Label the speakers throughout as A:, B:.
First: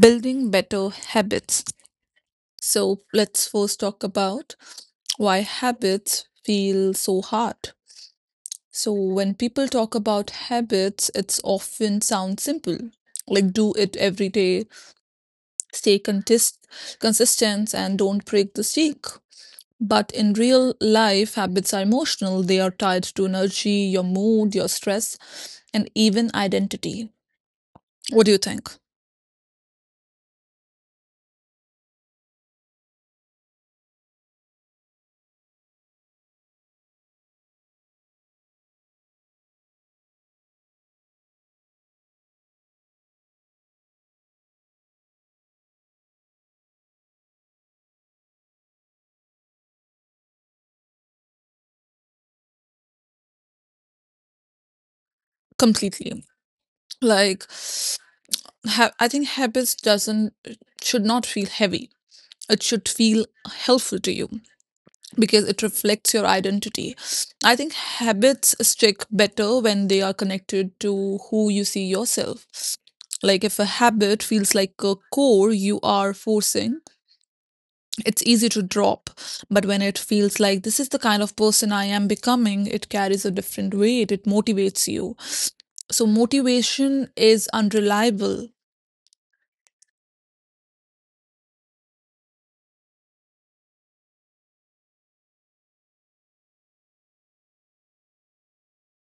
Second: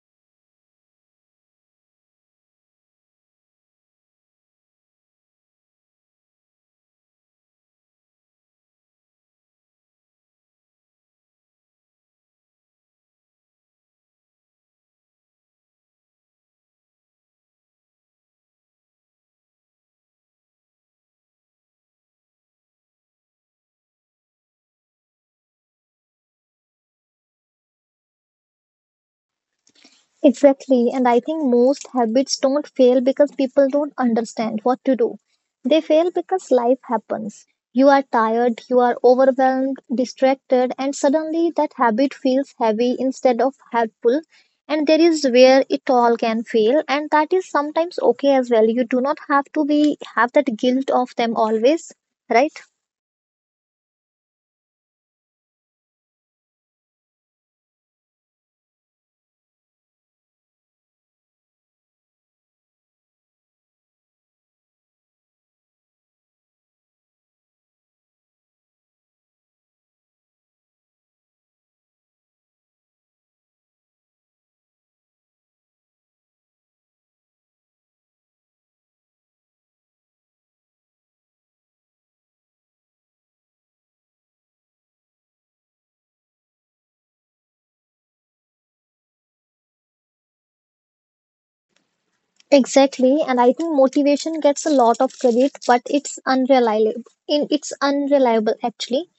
A: building better habits. So, let's first talk about why habits feel so hard. So, when people talk about habits, it's often sounds simple like do it every day, stay consist- consistent, and don't break the streak. But in real life, habits are emotional. They are tied to energy, your mood, your stress, and even identity. What do you think?
B: Exactly. And I think most habits don't fail because people don't understand what to do. They fail because life happens. You are tired, you are overwhelmed, distracted, and suddenly that habit feels heavy instead of helpful. And there is where it all can fail, and that is sometimes okay as well. You do not have to be have that guilt of them always, right?
A: Completely. Like, I think habits doesn't should not feel heavy. It should feel helpful to you because it reflects your identity. I think habits stick better when they are connected to who you see yourself. Like, if a habit feels like a core you are forcing, it's easy to drop. But when it feels like this is the kind of person I am becoming, it carries a different weight. It motivates you. So, motivation is unreliable.
B: Exactly, and I think motivation gets a lot of credit, but it's unreliable. In it's unreliable actually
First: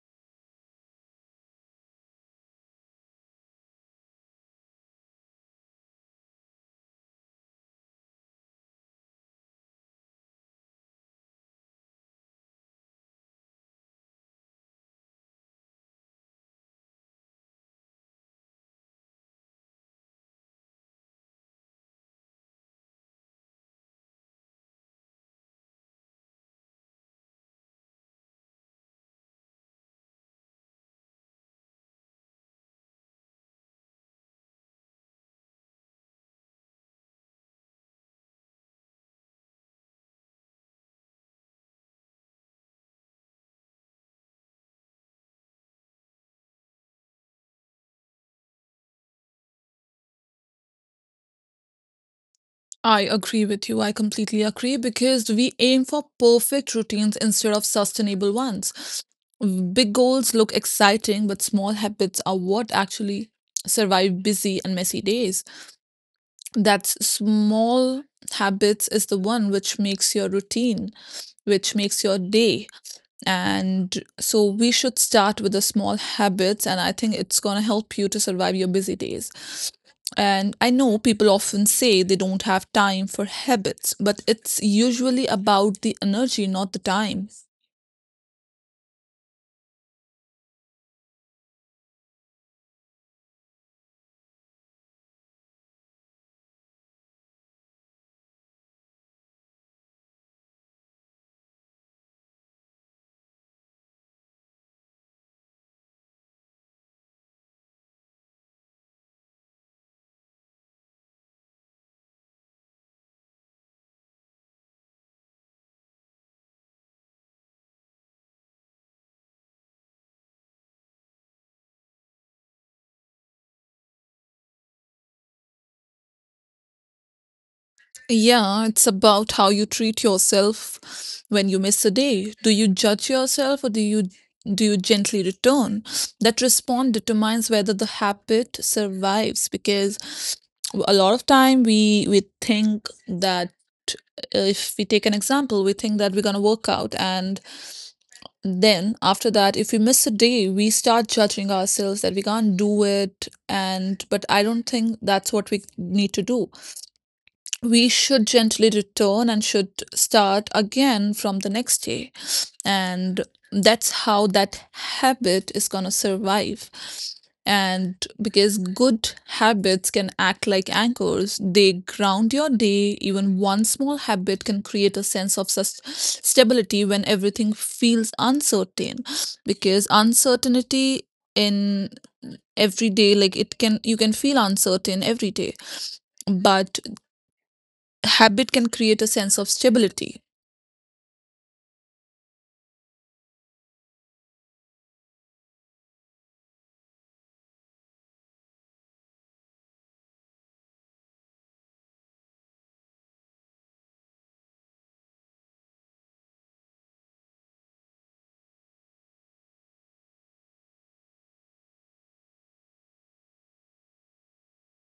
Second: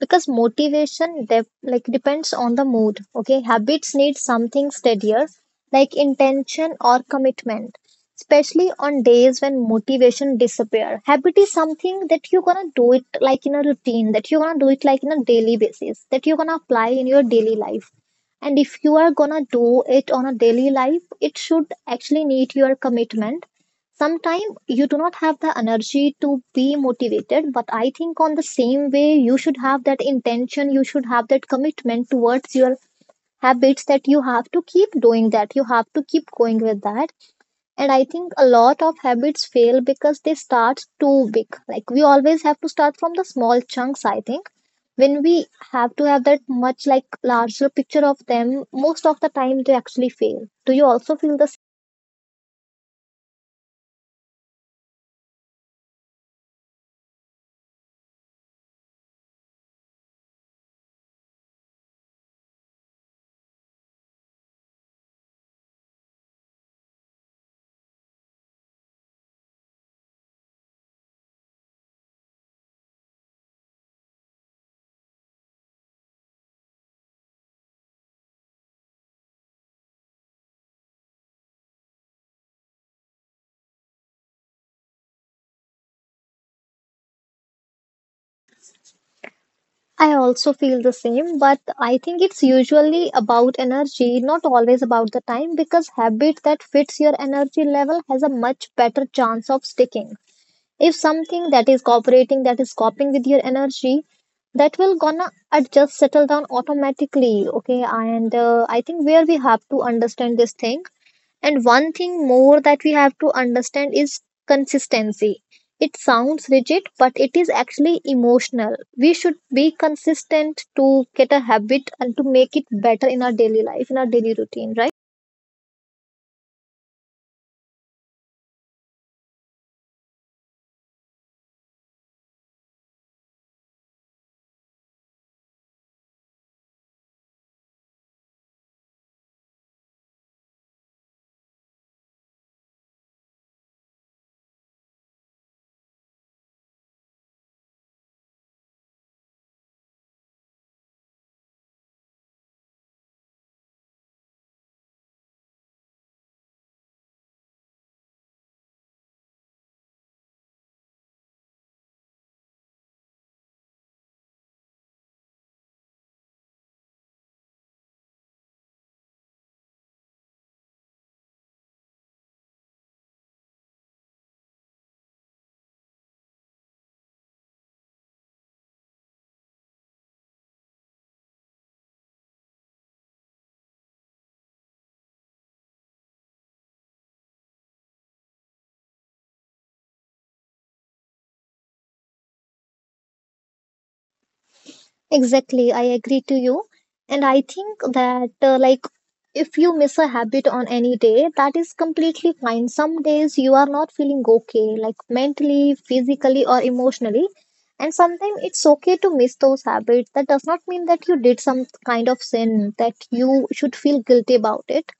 B: because motivation dep like depends on the mood. Okay, habits need something steadier, like intention or commitment, especially on days when motivation disappear. Habit is something that you're gonna do it like in a routine, that you're gonna do it like in a daily basis, that you're gonna apply in your daily life. And if you are gonna do it on a daily life, it should actually need your commitment. Sometimes you do not have the energy to be motivated, but I think on the same way, you should have that intention, you should have that commitment towards your habits, that you have to keep doing that, you have to keep going with that. And I think a lot of habits fail because they start too big. Like we always have to start from the small chunks, I think when we have to have that much like larger picture of them, most of the time they actually fail. Do you also feel the
A: I agree with you. I completely agree because we aim for perfect routines instead of sustainable ones. Big goals look exciting, but small habits are what actually survive busy and messy days. That small habits is the one which makes your routine, which makes your day. And so we should start with the small habits, and I think it's going to help you to survive your busy days. And I know people often say they don't have time for habits, but it's usually about the energy, not the time.
B: I also feel the same, but I think it's usually about energy, not always about the time, because habit that fits your energy level has a much better chance of sticking. If something that is cooperating, that is coping with your energy, that will gonna adjust, settle down automatically. Okay, and I think where we have to understand this thing, and one thing more that we have to understand is consistency. It sounds rigid, but it is actually emotional. We should be consistent to get a habit and to make it better in our daily life, in our daily routine, right?
A: Yeah, it's about how you treat yourself when you miss a day. Do you judge yourself or do you gently return? That response determines whether the habit survives because a lot of time we think that if we take an example, we think that we're going to work out and then after that if we miss a day we start judging ourselves that we can't do it and but I don't think that's what we need to do. We should gently return and should start again from the next day. And that's how that habit is going to survive. And because good habits can act like anchors, they ground your day. Even one small habit can create a sense of stability when everything feels uncertain. Because uncertainty in every day, like it can, you can feel uncertain every day, but habit can create a sense of stability.
B: Exactly, I agree to you. And I think that, like, if you miss a habit on any day, that is completely fine. Some days you are not feeling okay, like mentally, physically, or emotionally. And sometimes it's okay to miss those habits. That does not mean that you did some kind of sin that you should feel guilty about it.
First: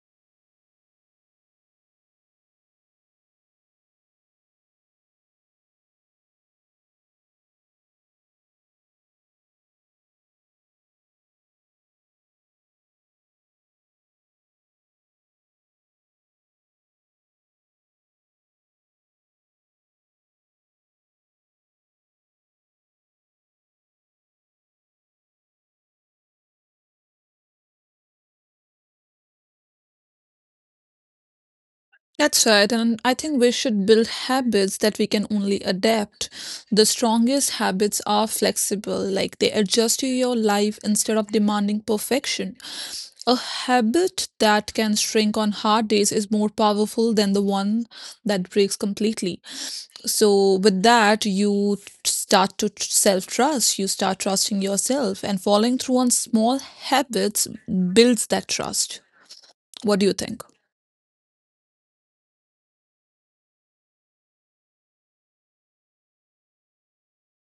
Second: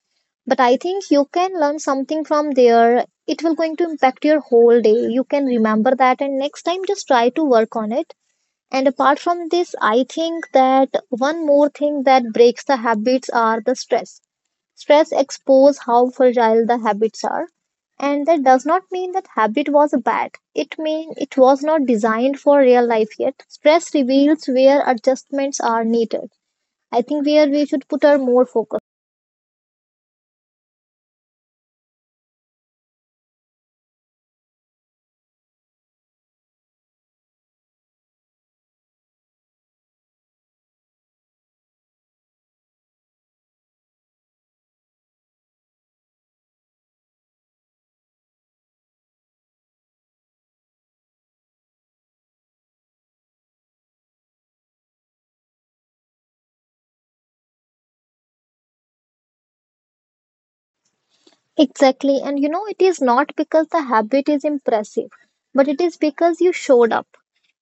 B: But I think you can learn something from there. It will going to impact your whole day. You can remember that, and next time just try to work on it. And apart from this, I think that one more thing that breaks the habits are the stress. Stress expose how fragile the habits are. And that does not mean that habit was bad. It means it was not designed for real life yet. Stress reveals where adjustments are needed. I think where we should put our more focus.
A: That's right, and I think we should build habits that we can only adapt. The strongest habits are flexible, like they adjust to your life instead of demanding perfection. A habit that can shrink on hard days is more powerful than the one that breaks completely. So, with that, you start to self trust, you start trusting yourself, and following through on small habits builds that trust. What do you think?
B: Exactly. And you know, it is not because the habit is impressive, but it is because you showed up.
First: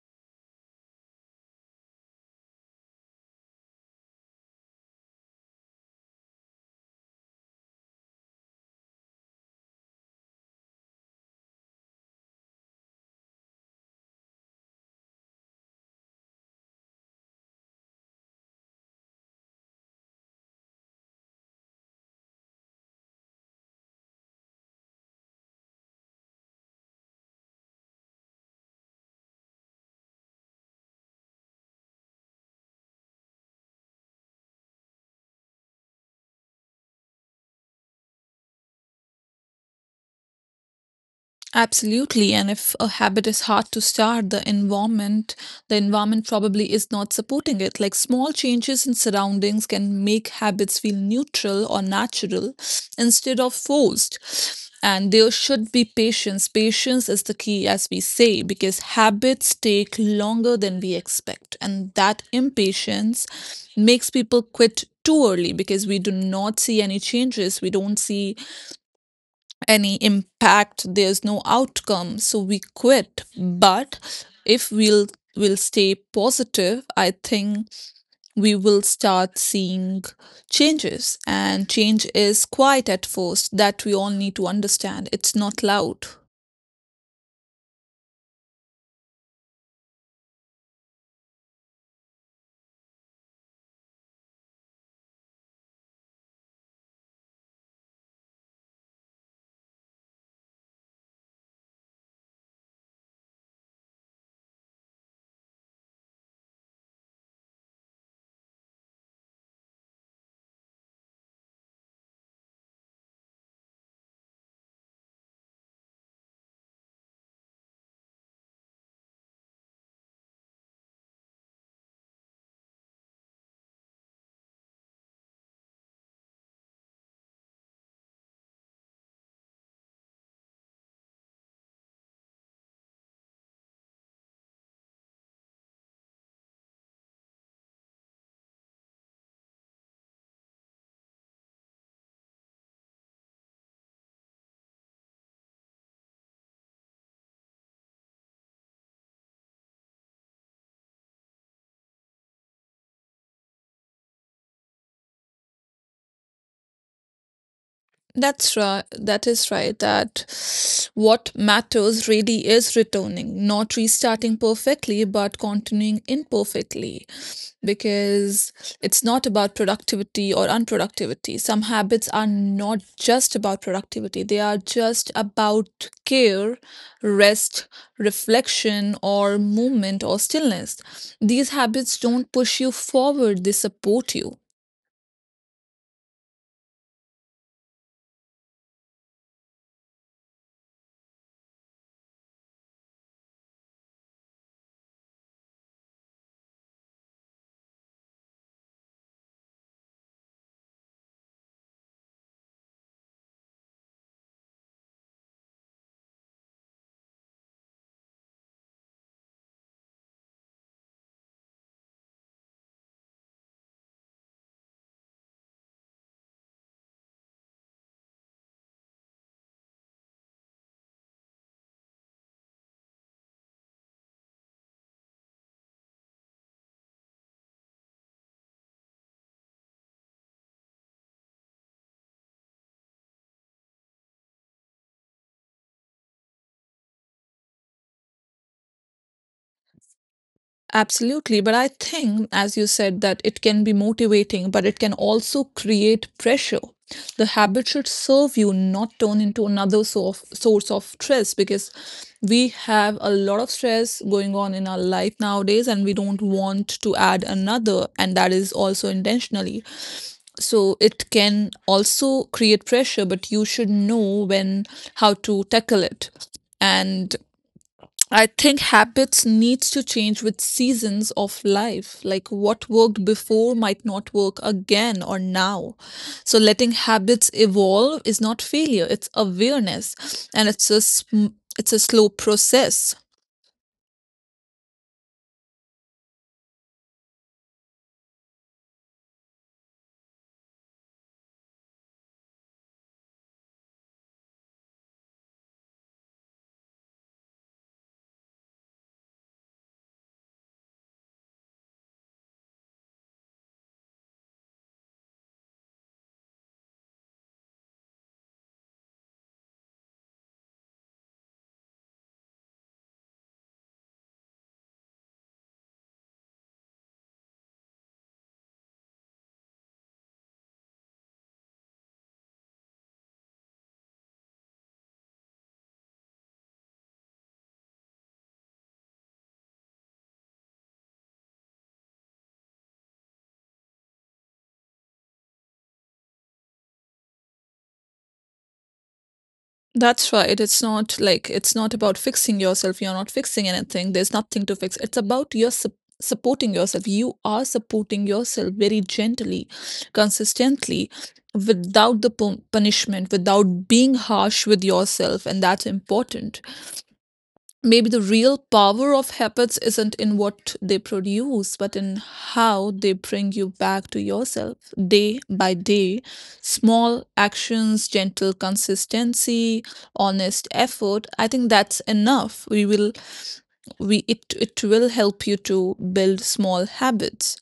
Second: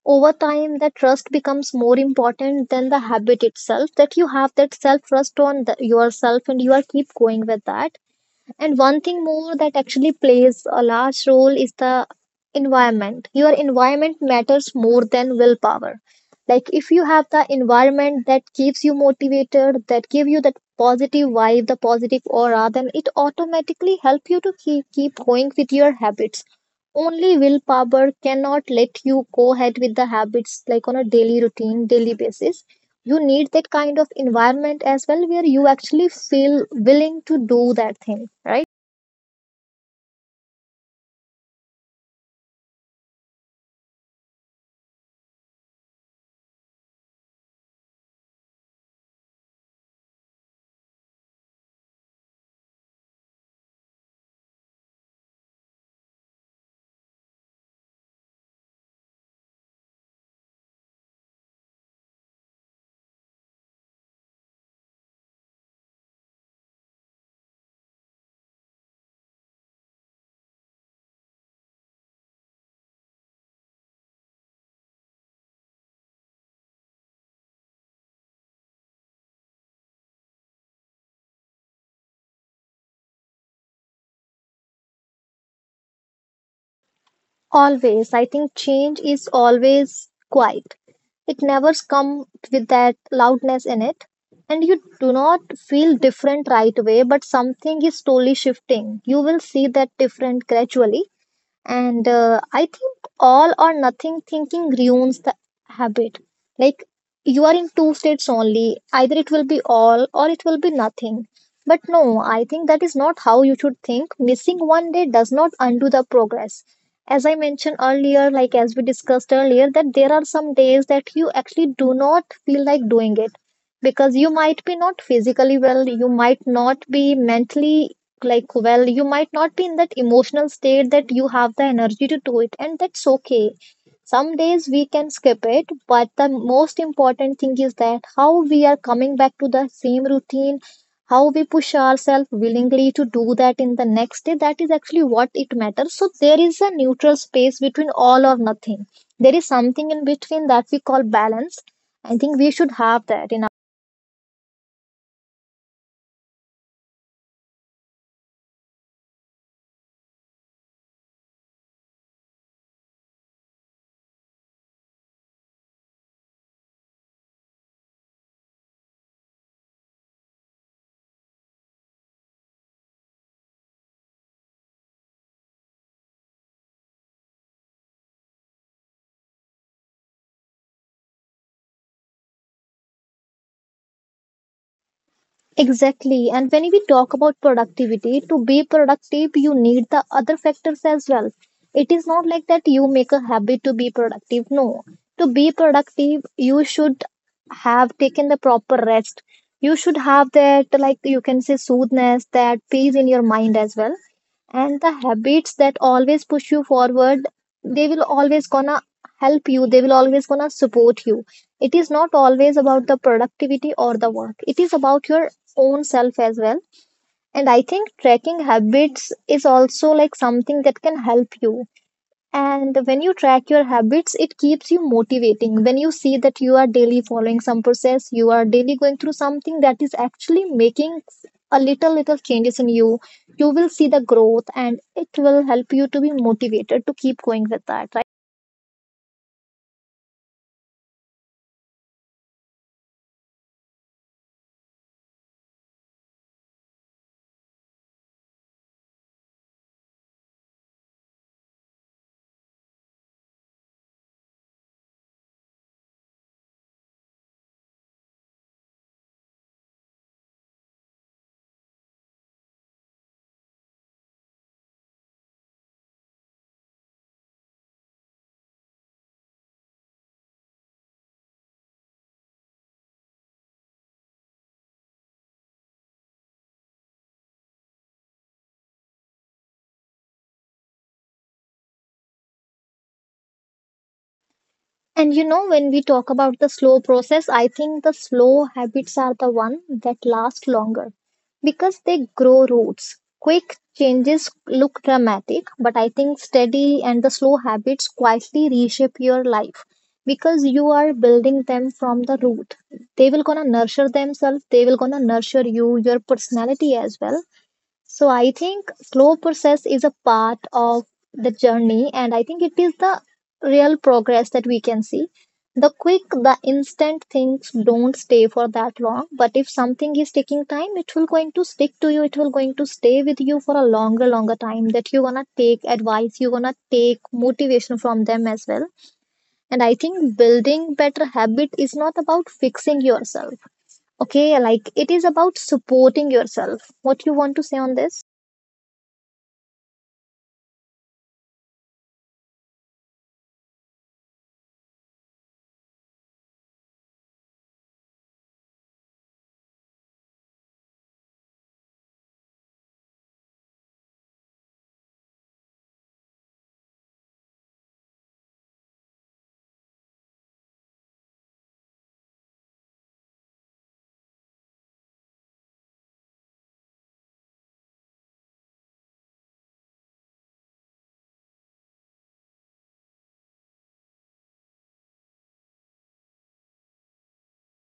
B: Over time, that trust becomes more important than the habit itself, that you have that self trust on the, yourself, and you are keep going with that. And one thing more that actually plays a large role is the environment. Your environment matters more than willpower. Like if you have the environment that keeps you motivated, that give you that positive vibe, the positive aura, then it automatically help you to keep going with your habits. Only willpower cannot let you go ahead with the habits like on a daily routine, daily basis. You need that kind of environment as well where you actually feel willing to do that thing, right?
A: Absolutely, and if a habit is hard to start, the environment probably is not supporting it. Like small changes in surroundings can make habits feel neutral or natural instead of forced. And there should be patience. Patience is the key, as we say, because habits take longer than we expect. And that impatience makes people quit too early because we do not see any changes. We don't see any impact, there's no outcome, so we quit. But if we'll will stay positive, I think we will start seeing changes. And change is quiet at first, that we all need to understand. It's not loud.
B: Always. I think change is always quiet. It never comes with that loudness in it. And you do not feel different right away, but something is slowly shifting. You will see that different gradually. And I think all or nothing thinking ruins the habit. Like you are in two states only, either it will be all or it will be nothing. But no, I think that is not how you should think. Missing one day does not undo the progress. As I mentioned earlier, like as we discussed earlier, that there are some days that you actually do not feel like doing it, because you might be not physically well, you might not be mentally, like well, you might not be in that emotional state, that you have the energy to do it, and that's okay. Some days we can skip it, but the most important thing is that how we are coming back to the same routine, how we push ourselves willingly to do that in the next day. That is actually what it matters. So there is a neutral space between all or nothing. There is something in between that we call balance. I think we should have that in
A: That's right. That is right. That what matters really is returning, not restarting perfectly, but continuing imperfectly. Because it's not about productivity or unproductivity. Some habits are not just about productivity, they are just about care, rest, reflection, or movement or stillness. These habits don't push you forward, they support you.
B: Exactly. And when we talk about productivity, to be productive, you need the other factors as well. It is not like that you make a habit to be productive. No. To be productive, you should have taken the proper rest. You should have that, like you can say, soothness, that peace in your mind as well. And the habits that always push you forward, they will always gonna help you. They will always gonna support you. It is not always about the productivity or the work. It is about your own self as well. And I think tracking habits is also like something that can help you. And when you track your habits, it keeps you motivating. When you see that you are daily following some process, you are daily going through something that is actually making a little little changes in you, you will see the growth, and it will help you to be motivated to keep going with that, right?
A: Absolutely. But I think, as you said, that it can be motivating, but it can also create pressure. The habit should serve you, not turn into another source of stress because we have a lot of stress going on in our life nowadays and we don't want to add another, and that is also intentionally. So it can also create pressure, but you should know when how to tackle it. And I think habits needs to change with seasons of life. Like what worked before might not work again or now. So letting habits evolve is not failure, it's awareness and it's a slow process.
B: And you know, when we talk about the slow process, I think the slow habits are the one that last longer because they grow roots. Quick changes look dramatic, but I think steady and the slow habits quietly reshape your life, because you are building them from the root. They will gonna nurture themselves, they will gonna nurture you, your personality as well. So I think slow process is a part of the journey, and I think it is the real progress that we can see. The quick, the instant things don't stay for that long, but if something is taking time, it will going to stick to you. It will going to stay with you for a longer, longer time. That you gonna take advice, you gonna take motivation from them as well. And I think building better habit is not about fixing yourself. Okay, like it is about supporting yourself. What you want to say on this?
A: That's right. It's not like it's not about fixing yourself. You're not fixing anything. There's nothing to fix. It's about supporting yourself. You are supporting yourself very gently, consistently, without the punishment, without being harsh with yourself, and that's important. Maybe the real power of habits isn't in what they produce, but in how they bring you back to yourself day by day. Small actions, gentle consistency, honest effort. I think that's enough. We it will help you to build small habits.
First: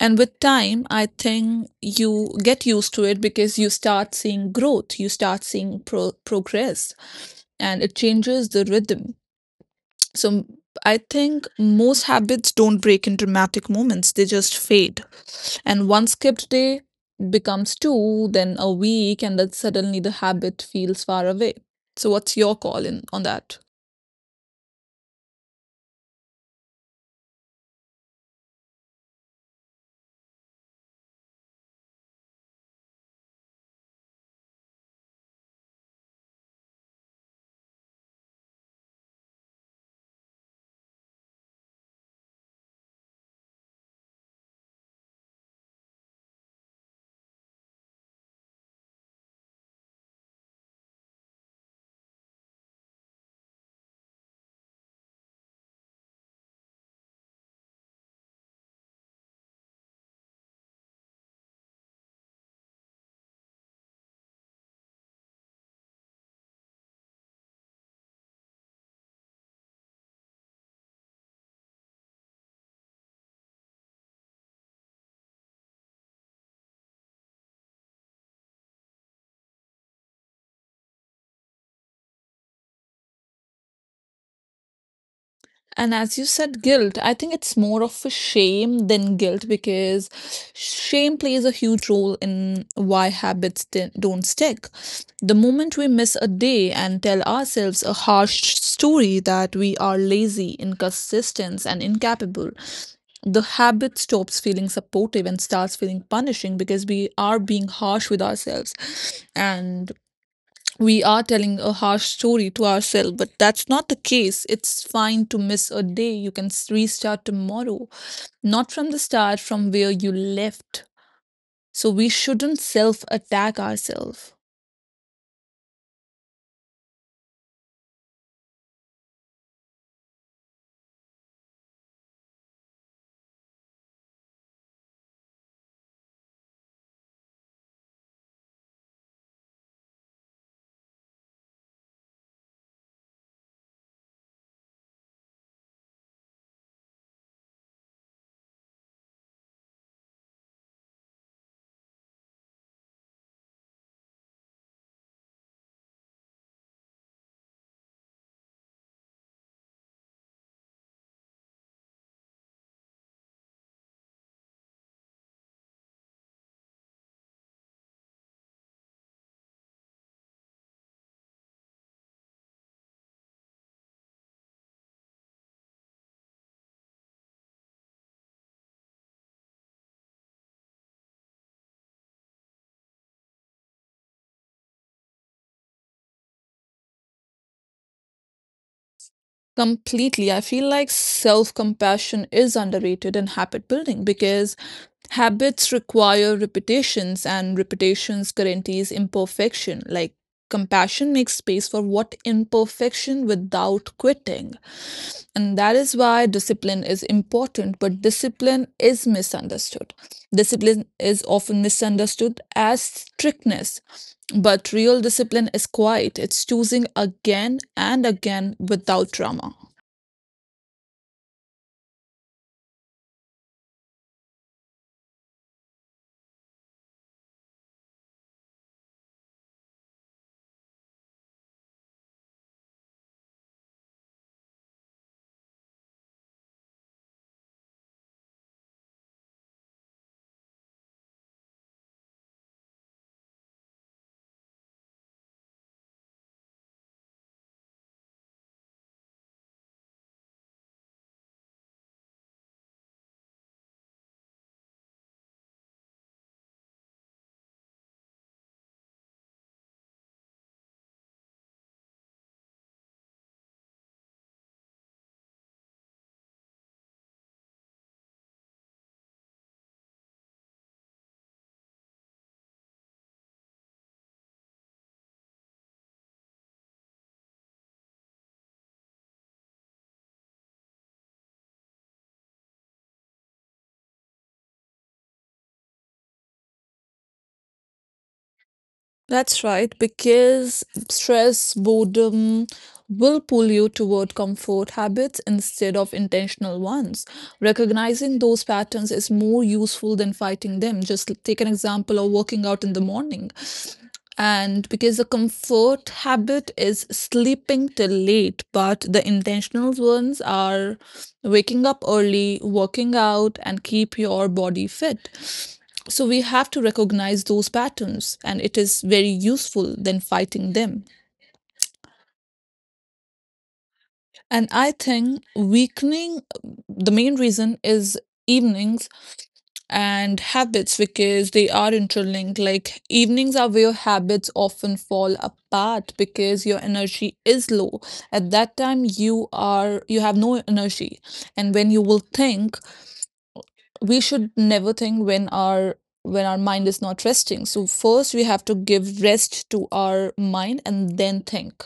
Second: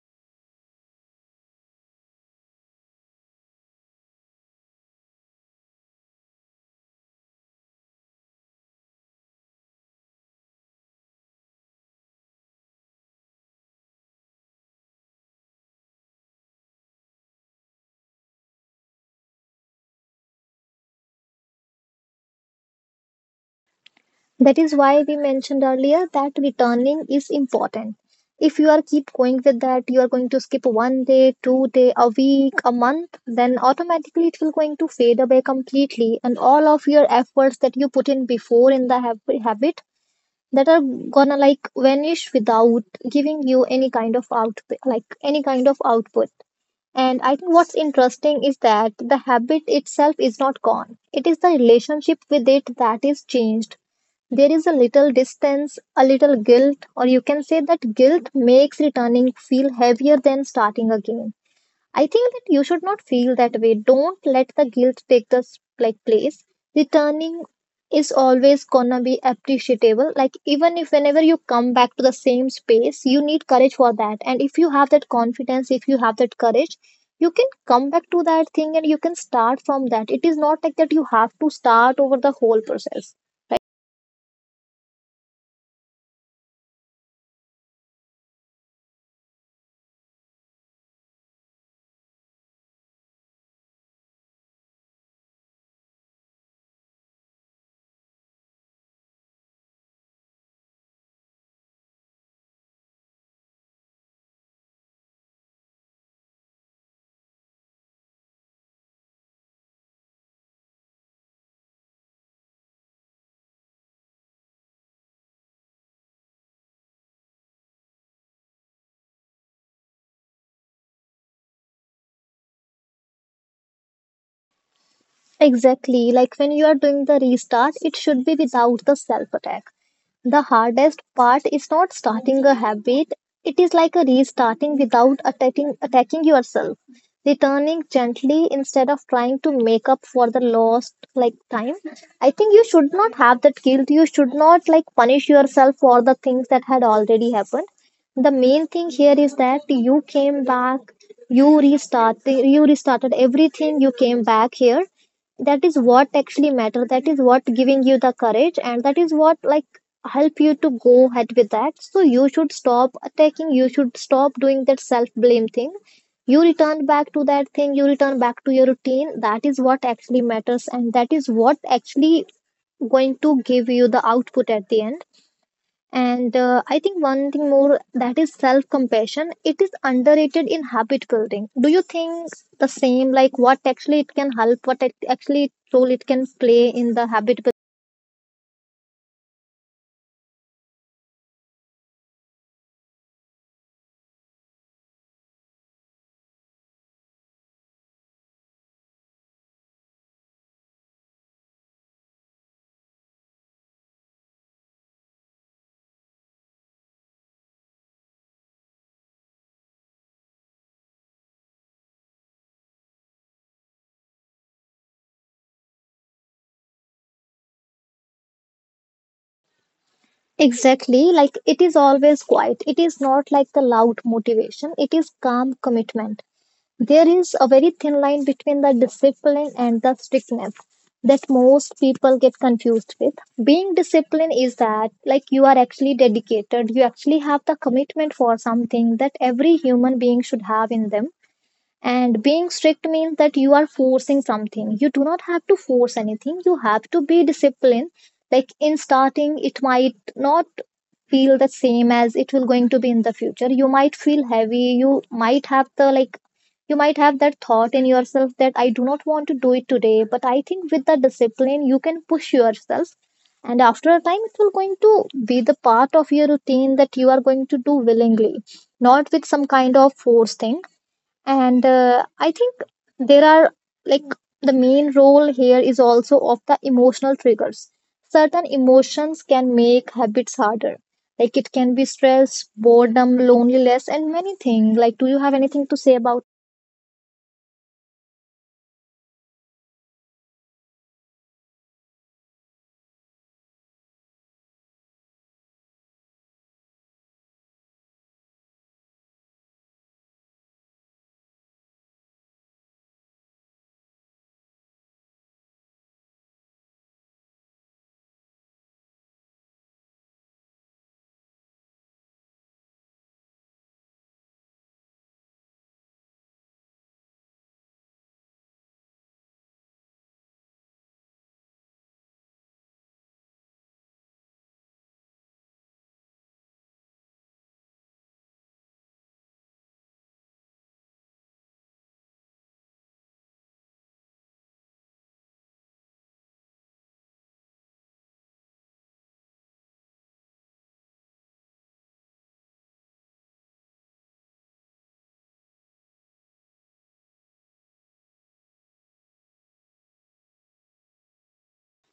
A: And with time, I think you get used to it because you start seeing growth, you start seeing progress, and it changes the rhythm. So I think most habits don't break in dramatic moments, they just fade. And one skipped day becomes two, then a week, and then suddenly the habit feels far away. So, what's your call in on that?
B: That is why we mentioned earlier that returning is important. If you are keep going with that, you are going to skip one day, two day, a week, a month, then automatically it will going to fade away completely, and all of your efforts that you put in before in the habit that are gonna like vanish without giving you any kind of output, like any kind of output. And I think what's interesting is that the habit itself is not gone. It is the relationship with it that is changed. There is a little distance, a little guilt, or you can say that guilt makes returning feel heavier than starting again. I think that you should not feel that way. Don't let the guilt take the s- like place. Returning is always gonna be appreciable. Like even if whenever you come back to the same space, you need courage for that. And if you have that confidence, if you have that courage, you can come back to that thing and you can start from that. It is not like that you have to start over the whole process
A: And as you said, guilt, I think it's more of a shame than guilt because shame plays a huge role in why habits don't stick. The moment we miss a day and tell ourselves a harsh story that we are lazy, inconsistent, and incapable, the habit stops feeling supportive and starts feeling punishing because we are being harsh with ourselves. And we are telling a harsh story to ourselves, but that's not the case. It's fine to miss a day. You can restart tomorrow, not from the start, from where you left. So we shouldn't self attack ourselves.
B: Exactly. Like when you are doing the restart, it should be without the self attack. The hardest part is not starting a habit, it is like a restarting without attacking yourself. Returning gently instead of trying to make up for the lost like time. I think you should not have that guilt. You should not like punish yourself for the things that had already happened. The main thing here is that you came back, you restarted everything, you came back here, that is what actually matter, that is what giving you the courage, and that is what like help you to go ahead with that. So you should stop attacking, you should stop doing that self blame thing. You return back to that thing, you return back to your routine. That is what actually matters and that is what actually going to give you the output at the end. And I think one thing more, that is self compassion. It is underrated in habit building. Do you think the same, like what actually it can help, what it actually role it can play in the habit building?
A: Completely. I feel like self compassion is underrated in habit building because habits require repetitions and repetitions guarantees imperfection. Like compassion makes space for what imperfection without quitting. And that is why discipline is important, but discipline is misunderstood. Discipline is often misunderstood as strictness, but real discipline is quiet. It's choosing again and again without drama.
B: Exactly. Like it is always quiet. It is not like the loud motivation, it is calm commitment. There is a very thin line between the discipline and the strictness that most people get confused with. Being disciplined is that, like, you are actually dedicated, you actually have the commitment for something that every human being should have in them. And being strict means that you are forcing something. You do not have to force anything. You have to be disciplined. Like in starting, it might not feel the same as it will going to be in the future. You might feel heavy. You might have the like you might have that thought in yourself that I do not want to do it today. But I think with the discipline you can push yourself. And after a time it will going to be the part of your routine that you are going to do willingly, not with some kind of force thing. And uh, i think there are, like, the main role here is also of the emotional triggers. Certain emotions can make habits harder, like it can be stress, boredom, loneliness, and many things. Like, do you have anything to say about?
A: That's right, because stress, boredom will pull you toward comfort habits instead of intentional ones. Recognizing those patterns is more useful than fighting them. Just take an example of working out in the morning. And because the comfort habit is sleeping till late, but the intentional ones are waking up early, working out, and keep your body fit. So we have to recognize those patterns, and it is very useful than fighting them. And I think weakening the main reason is evenings and habits because they are interlinked. Like evenings are where habits often fall apart because your energy is low. At that time you have no energy. And when you will think, we should never think when our mind is not resting, so first we have to give rest to our mind and then think.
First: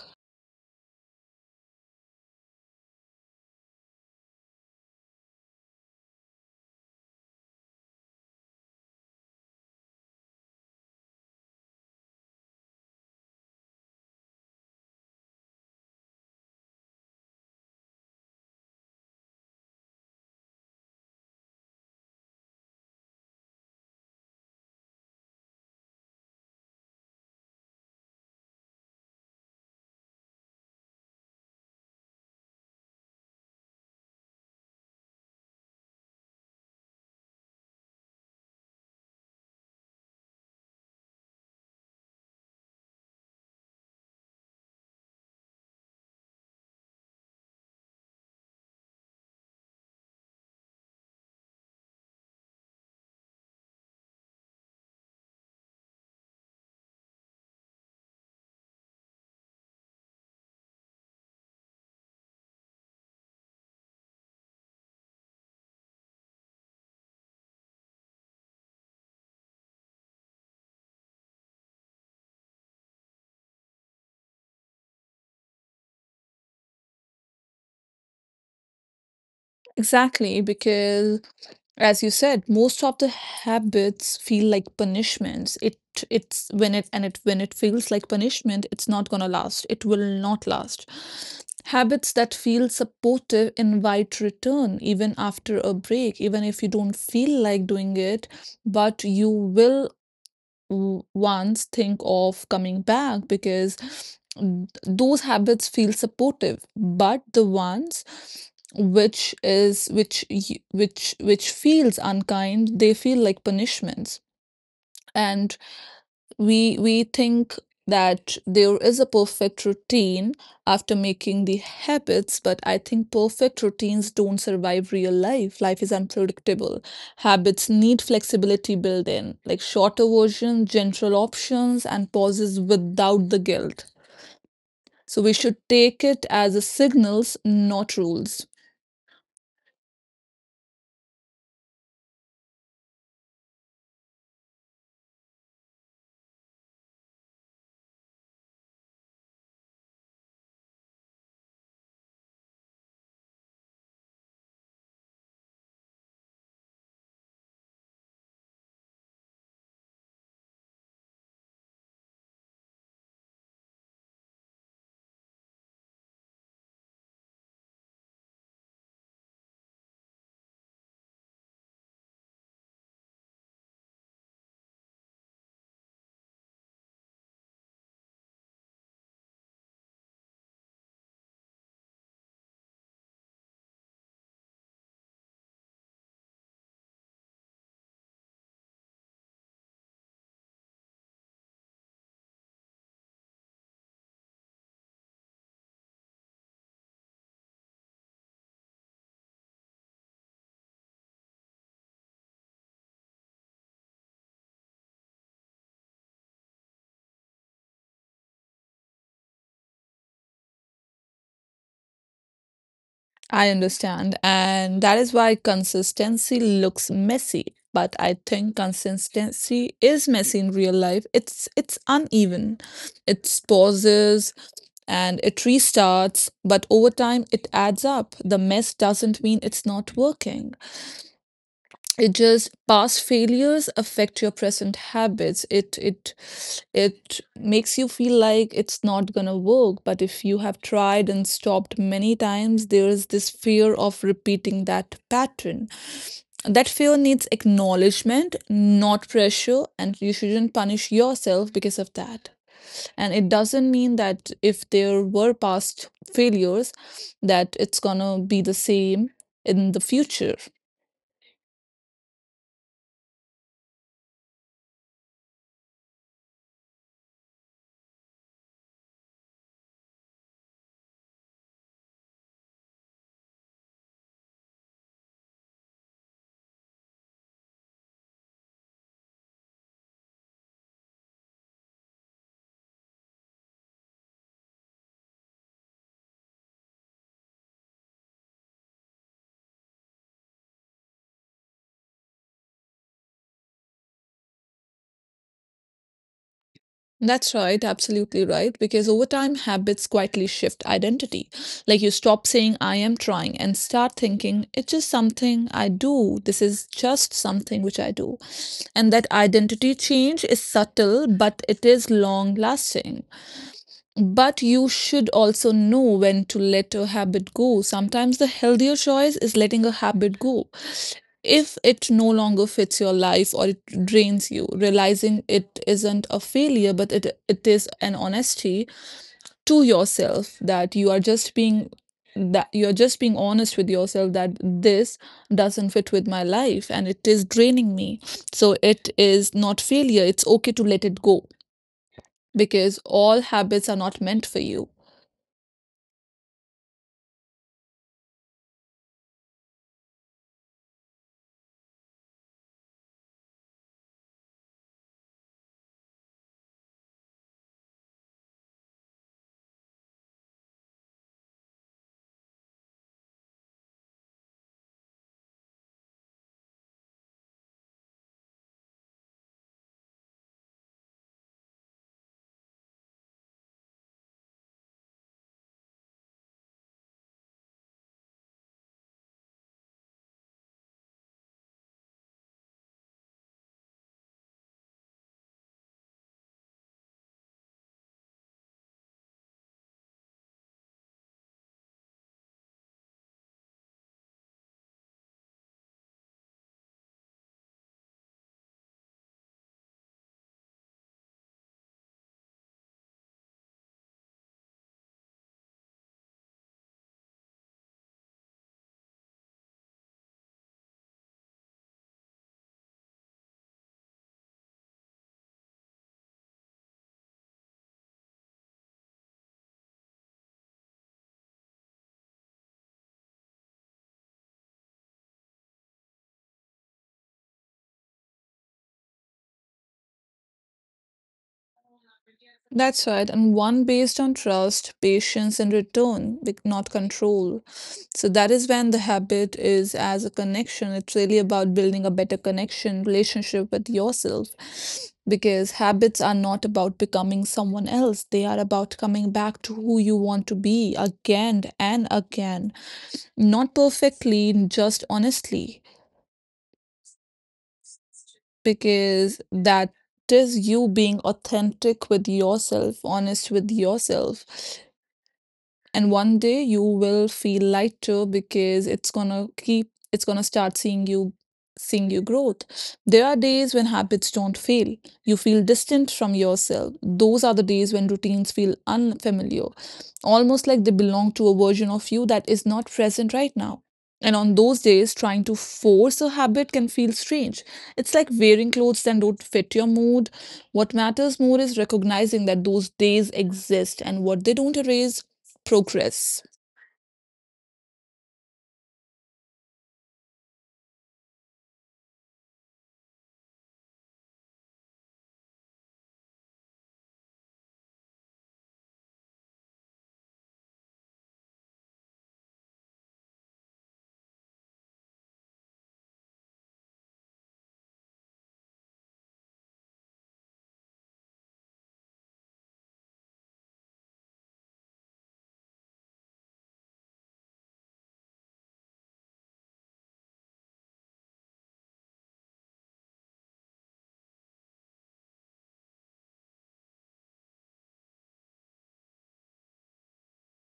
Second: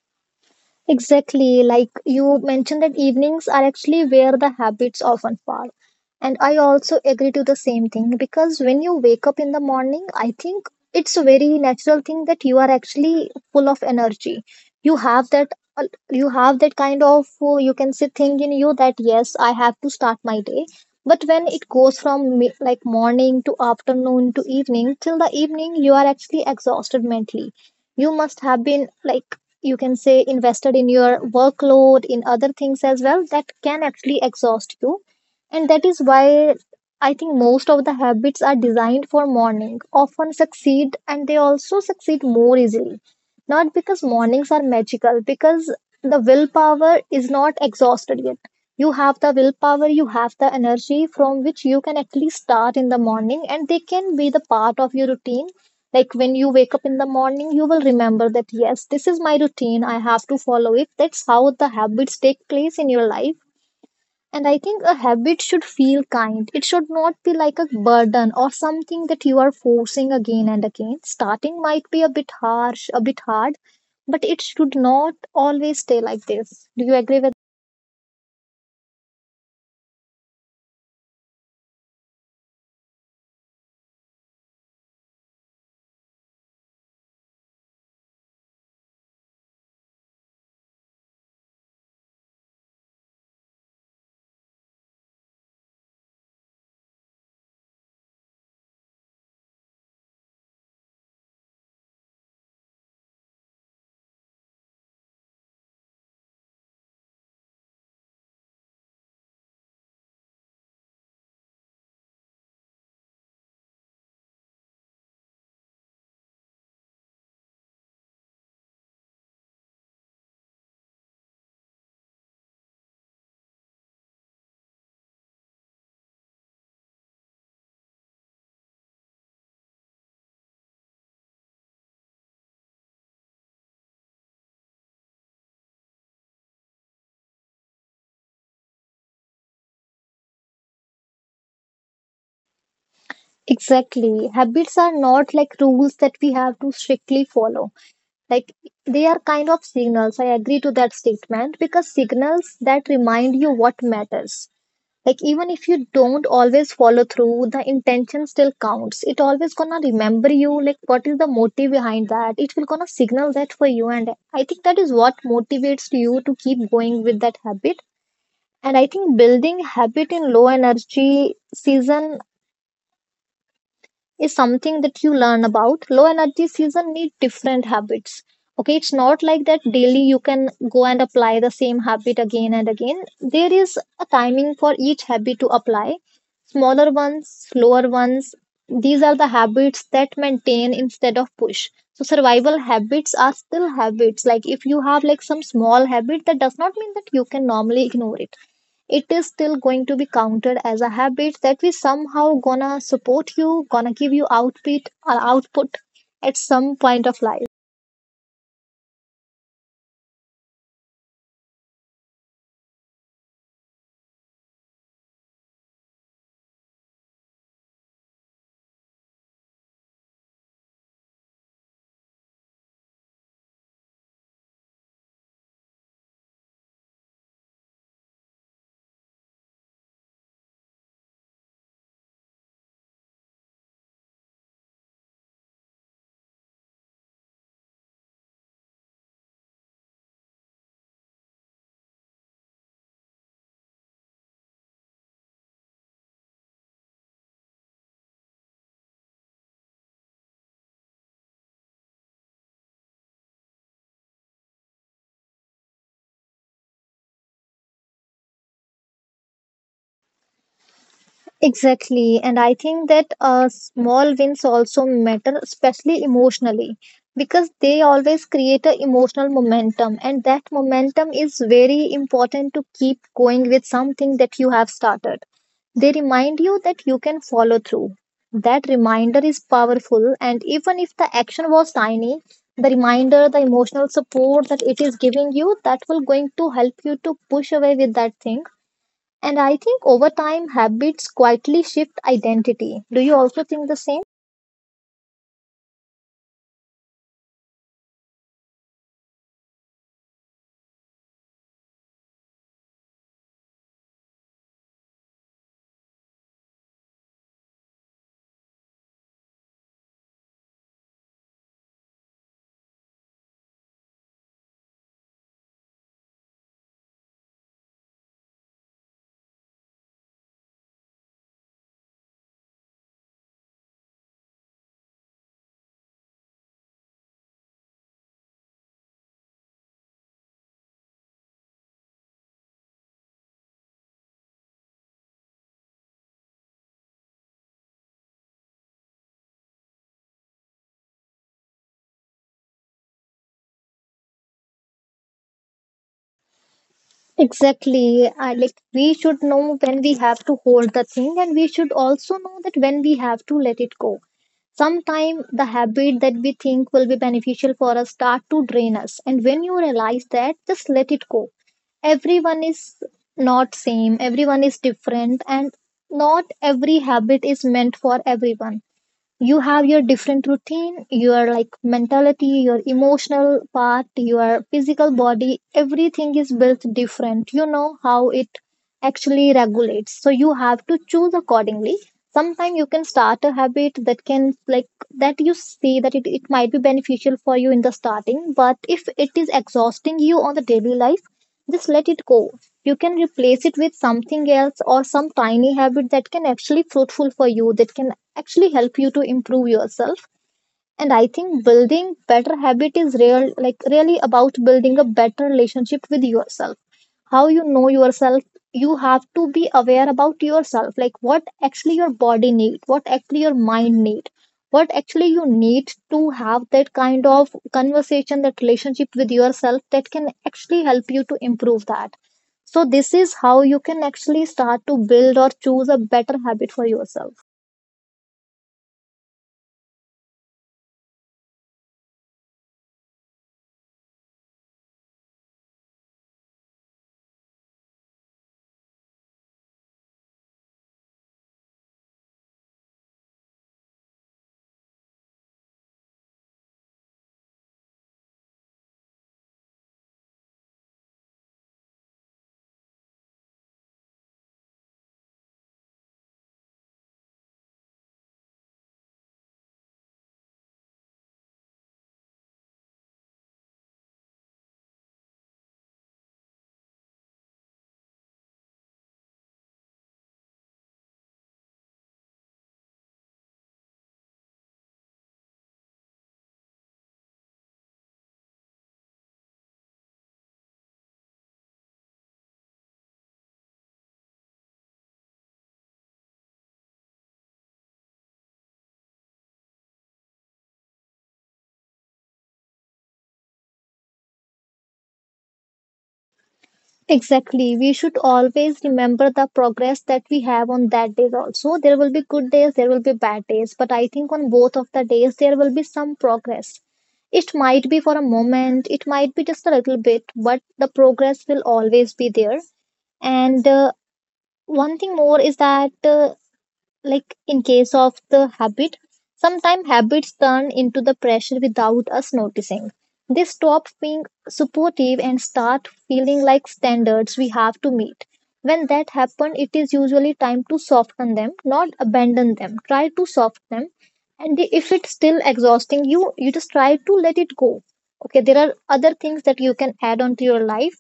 B: Exactly, like you mentioned that evenings are actually where the habits often fall. And I also agree to the same thing because when you wake up in the morning, I think it's a very natural thing that you are actually full of energy. You have that uh, you have that kind of you can say thing in you that yes, I have to start my day. But when it goes from like morning to afternoon to evening till the evening, you are actually exhausted mentally. You must have been like, you can say, invested in your workload, in other things as well, that can actually exhaust you, and that is why I think most of the habits are designed for morning often succeed, and they also succeed more easily, not because mornings are magical, because the willpower is not exhausted yet. You have the willpower, you have the energy from which you can actually start in the morning, and they can be the part of your routine. Like when you wake up in the morning, you will remember that, yes, this is my routine. I have to follow it. That's how the habits take place in your life. And I think a habit should feel kind. It should not be like a burden or something that you are forcing again and again. Starting might be a bit harsh, a bit hard, but it should not always stay like this. Do you agree with?
A: Exactly, because as you said, most of the habits feel like punishments. It it's when it and it When it feels like punishment, it's not going to last. It will not last. Habits that feel supportive invite return even after a break, even if you don't feel like doing it, but you will once think of coming back. Because those habits feel supportive, but the ones which is which y- which which feels unkind, they feel like punishments. And we think that there is a perfect routine after making the habits, but I think perfect routines don't survive real life. Life is unpredictable. Habits need flexibility built in, like shorter versions, general options, and pauses without the guilt. So we should take it as a signals, not rules.
B: Exactly. Habits are not like rules that we have to strictly follow. Like, they are kind of signals. I agree to that statement, because signals that remind you what matters, like even if you don't always follow through, the intention still counts. It always gonna remember you, like what is the motive behind that. It will gonna signal that for you, and I think that is what motivates you to keep going with that habit. And I think building habit in low energy season is something that you learn about. Low energy season need different habits. Okay, it's not like that daily you can go and apply the same habit again and again. There is a timing for each habit to apply. Smaller ones, slower ones, these are the habits that maintain instead of push. So survival habits are still habits. Like if you have like some small habit, that does not mean that you can normally ignore it. It is still going to be counted as a habit that we somehow gonna support, you gonna give you output, or output, at some point of life.
A: I understand. And that is why consistency looks messy. But I think consistency is messy in real life. It's uneven. It pauses and it restarts, but over time it adds up. The mess doesn't mean it's not working. It just past failures affect your present habits. It makes you feel like it's not going to work, but if you have tried and stopped many times, there is this fear of repeating that pattern. That fear needs acknowledgement, not pressure, and you shouldn't punish yourself because of that. And it doesn't mean that if there were past failures that it's going to be the same in the future.
B: Exactly, and I think that small wins also matter, especially emotionally, because they always create a emotional momentum, and that momentum is very important to keep going with something that you have started. They remind you that you can follow through. That reminder is powerful, and even if the action was tiny, the reminder, the emotional support that it is giving you, that will going to help you to push away with that thing. And I think over time, habits quietly shift identity. Do you also think the same?
A: That's right, absolutely right. Because over time, habits quietly shift identity. Like you stop saying, I am trying, and start thinking, it's just something I do. This is just something which I do. And that identity change is subtle, but it is long lasting. But you should also know when to let a habit go. Sometimes the healthier choice is letting a habit go if it no longer fits your life or it drains you. Realizing it isn't a failure but it is an honesty to yourself, that you are just being, honest with yourself that this doesn't fit with my life and it is draining me. So it is not failure, it's okay to let it go, because all habits are not meant for you.
B: Exactly. I like we should know when we have to hold the thing, and we should also know that when we have to let it go. Sometime the habit that we think will be beneficial for us start to drain us, and when you realize that, just let it go. Everyone is not same. Everyone is different, and not every habit is meant for everyone. You have your different routine, your like mentality, your emotional part, your physical body, everything is built different. You know how it actually regulates, so you have to choose accordingly. Sometimes you can start a habit that can like, that you see that it might be beneficial for you in the starting, but if it is exhausting you on the daily life, just let it go. You can replace it with something else, or some tiny habit that can actually fruitful for you, that can actually help you to improve yourself. And I think building better habit is real, like really about building a better relationship with yourself. How you know yourself. You have to be aware about yourself, like what actually your body need, what actually your mind need, what actually you need, to have that kind of conversation, that relationship with yourself that can actually help you to improve that. So this is how you can actually start to build or choose a better habit for yourself.
A: That's right, and one based on trust, patience, and return, not control. So that is when the habit is as a connection. It's really about building a better connection, relationship with yourself, because habits are not about becoming someone else. They are about coming back to who you want to be again and again, not perfectly, just honestly, because that is you being authentic with yourself, honest with yourself. And one day you will feel lighter because it's gonna start seeing you growth. There are days when habits don't fail, you feel distant from yourself. Those are the days when routines feel unfamiliar, almost like they belong to a version of you that is not present right now. And on those days, trying to force a habit can feel strange. It's like wearing clothes that don't fit your mood. What matters more is recognizing that those days exist and what they don't erase progress.
B: Exactly. We should always remember the progress that we have on that days also. There will be good days, there will be bad days, but I think on both of the days there will be some progress. It might be for a moment, it might be just a little bit, but the progress will always be there. And one thing more is that like in case of the habit, sometimes habits turn into the pressure without us noticing. They stop being supportive and start feeling like standards we have to meet. When that happens, it is usually time to soften them, not abandon them. Try to soften them, and if it's still exhausting you, you just try to let it go. Okay, there are other things that you can add on to your life.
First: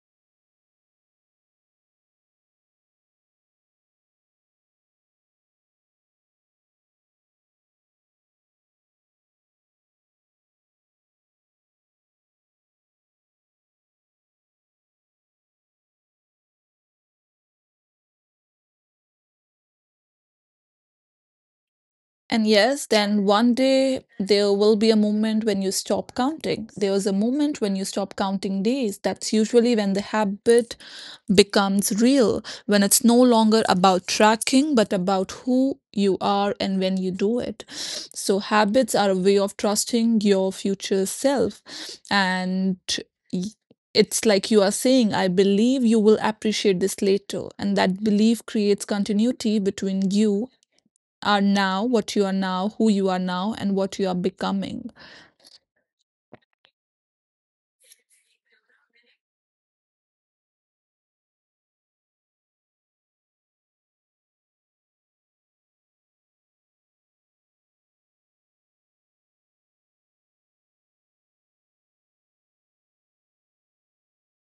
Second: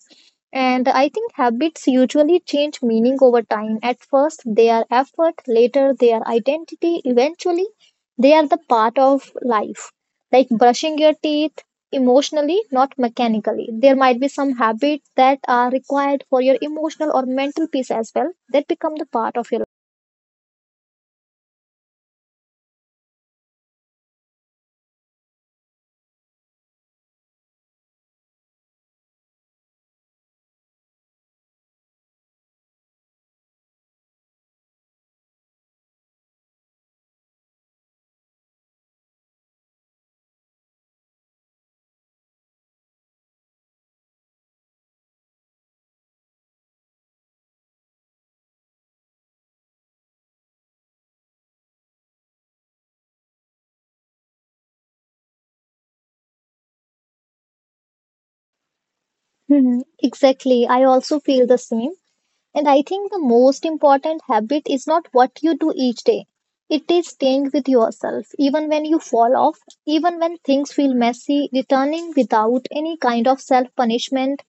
B: And I think habits usually change meaning over time. At first, they are effort, later, they are identity, eventually, they are the part of life. Like brushing your teeth emotionally, not mechanically. There might be some habits that are required for your emotional or mental peace as well that become the part of your life.
A: And yes, then one day there will be a moment when you stop counting. There is a moment when you stop counting days. That's usually when the habit becomes real, when it's no longer about tracking, but about who you are and when you do it. So, habits are a way of trusting your future self. And y- it's like you are saying, I believe you will appreciate this later. And that belief creates continuity between what you are now, who you are now, and what you are becoming.
B: Mhm. Exactly. I also feel the same. And I think the most important habit is not what you do each day. It is staying with yourself, even when you fall off, even when things feel messy, returning without any kind of self punishment,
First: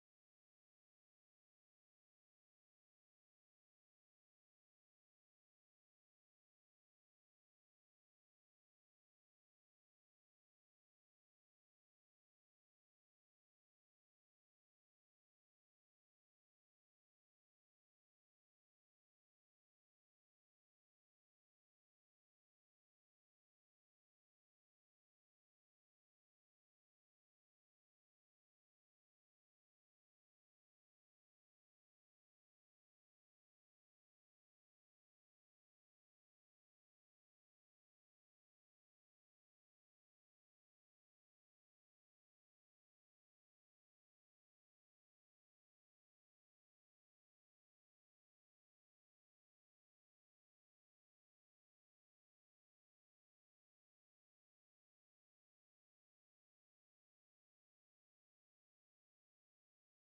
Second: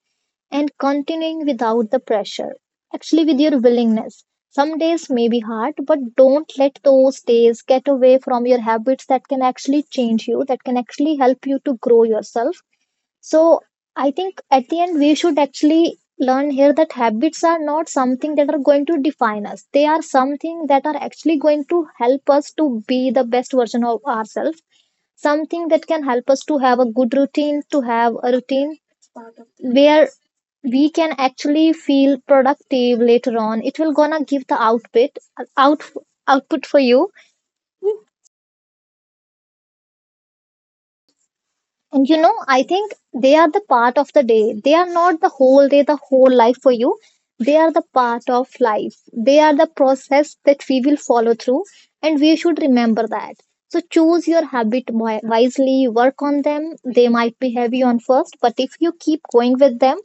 B: and continuing without the pressure. Actually, with your willingness. Some days may be hard, but don't let those days get away from your habits that can actually change you, that can actually help you to grow yourself. So I think at the end we should actually learn here that habits are not something that are going to define us. They are something that are actually going to help us to be the best version of ourselves. Something that can help us to have a good routine, to have a routine where we can actually feel productive later on. It will gonna give the output, out, output for you. And you know, I think they are the part of the day. They are not the whole day, the whole life for you. They are the part of life. They are the process that we will follow through, and we should remember that. So choose your habit wisely, work on them. They might be heavy on first, but if you keep going with them,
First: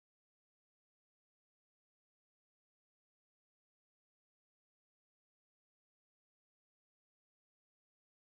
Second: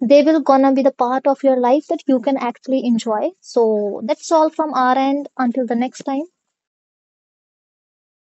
B: they will gonna be the part of your life that you can actually enjoy. So that's all from our end. Until the next time.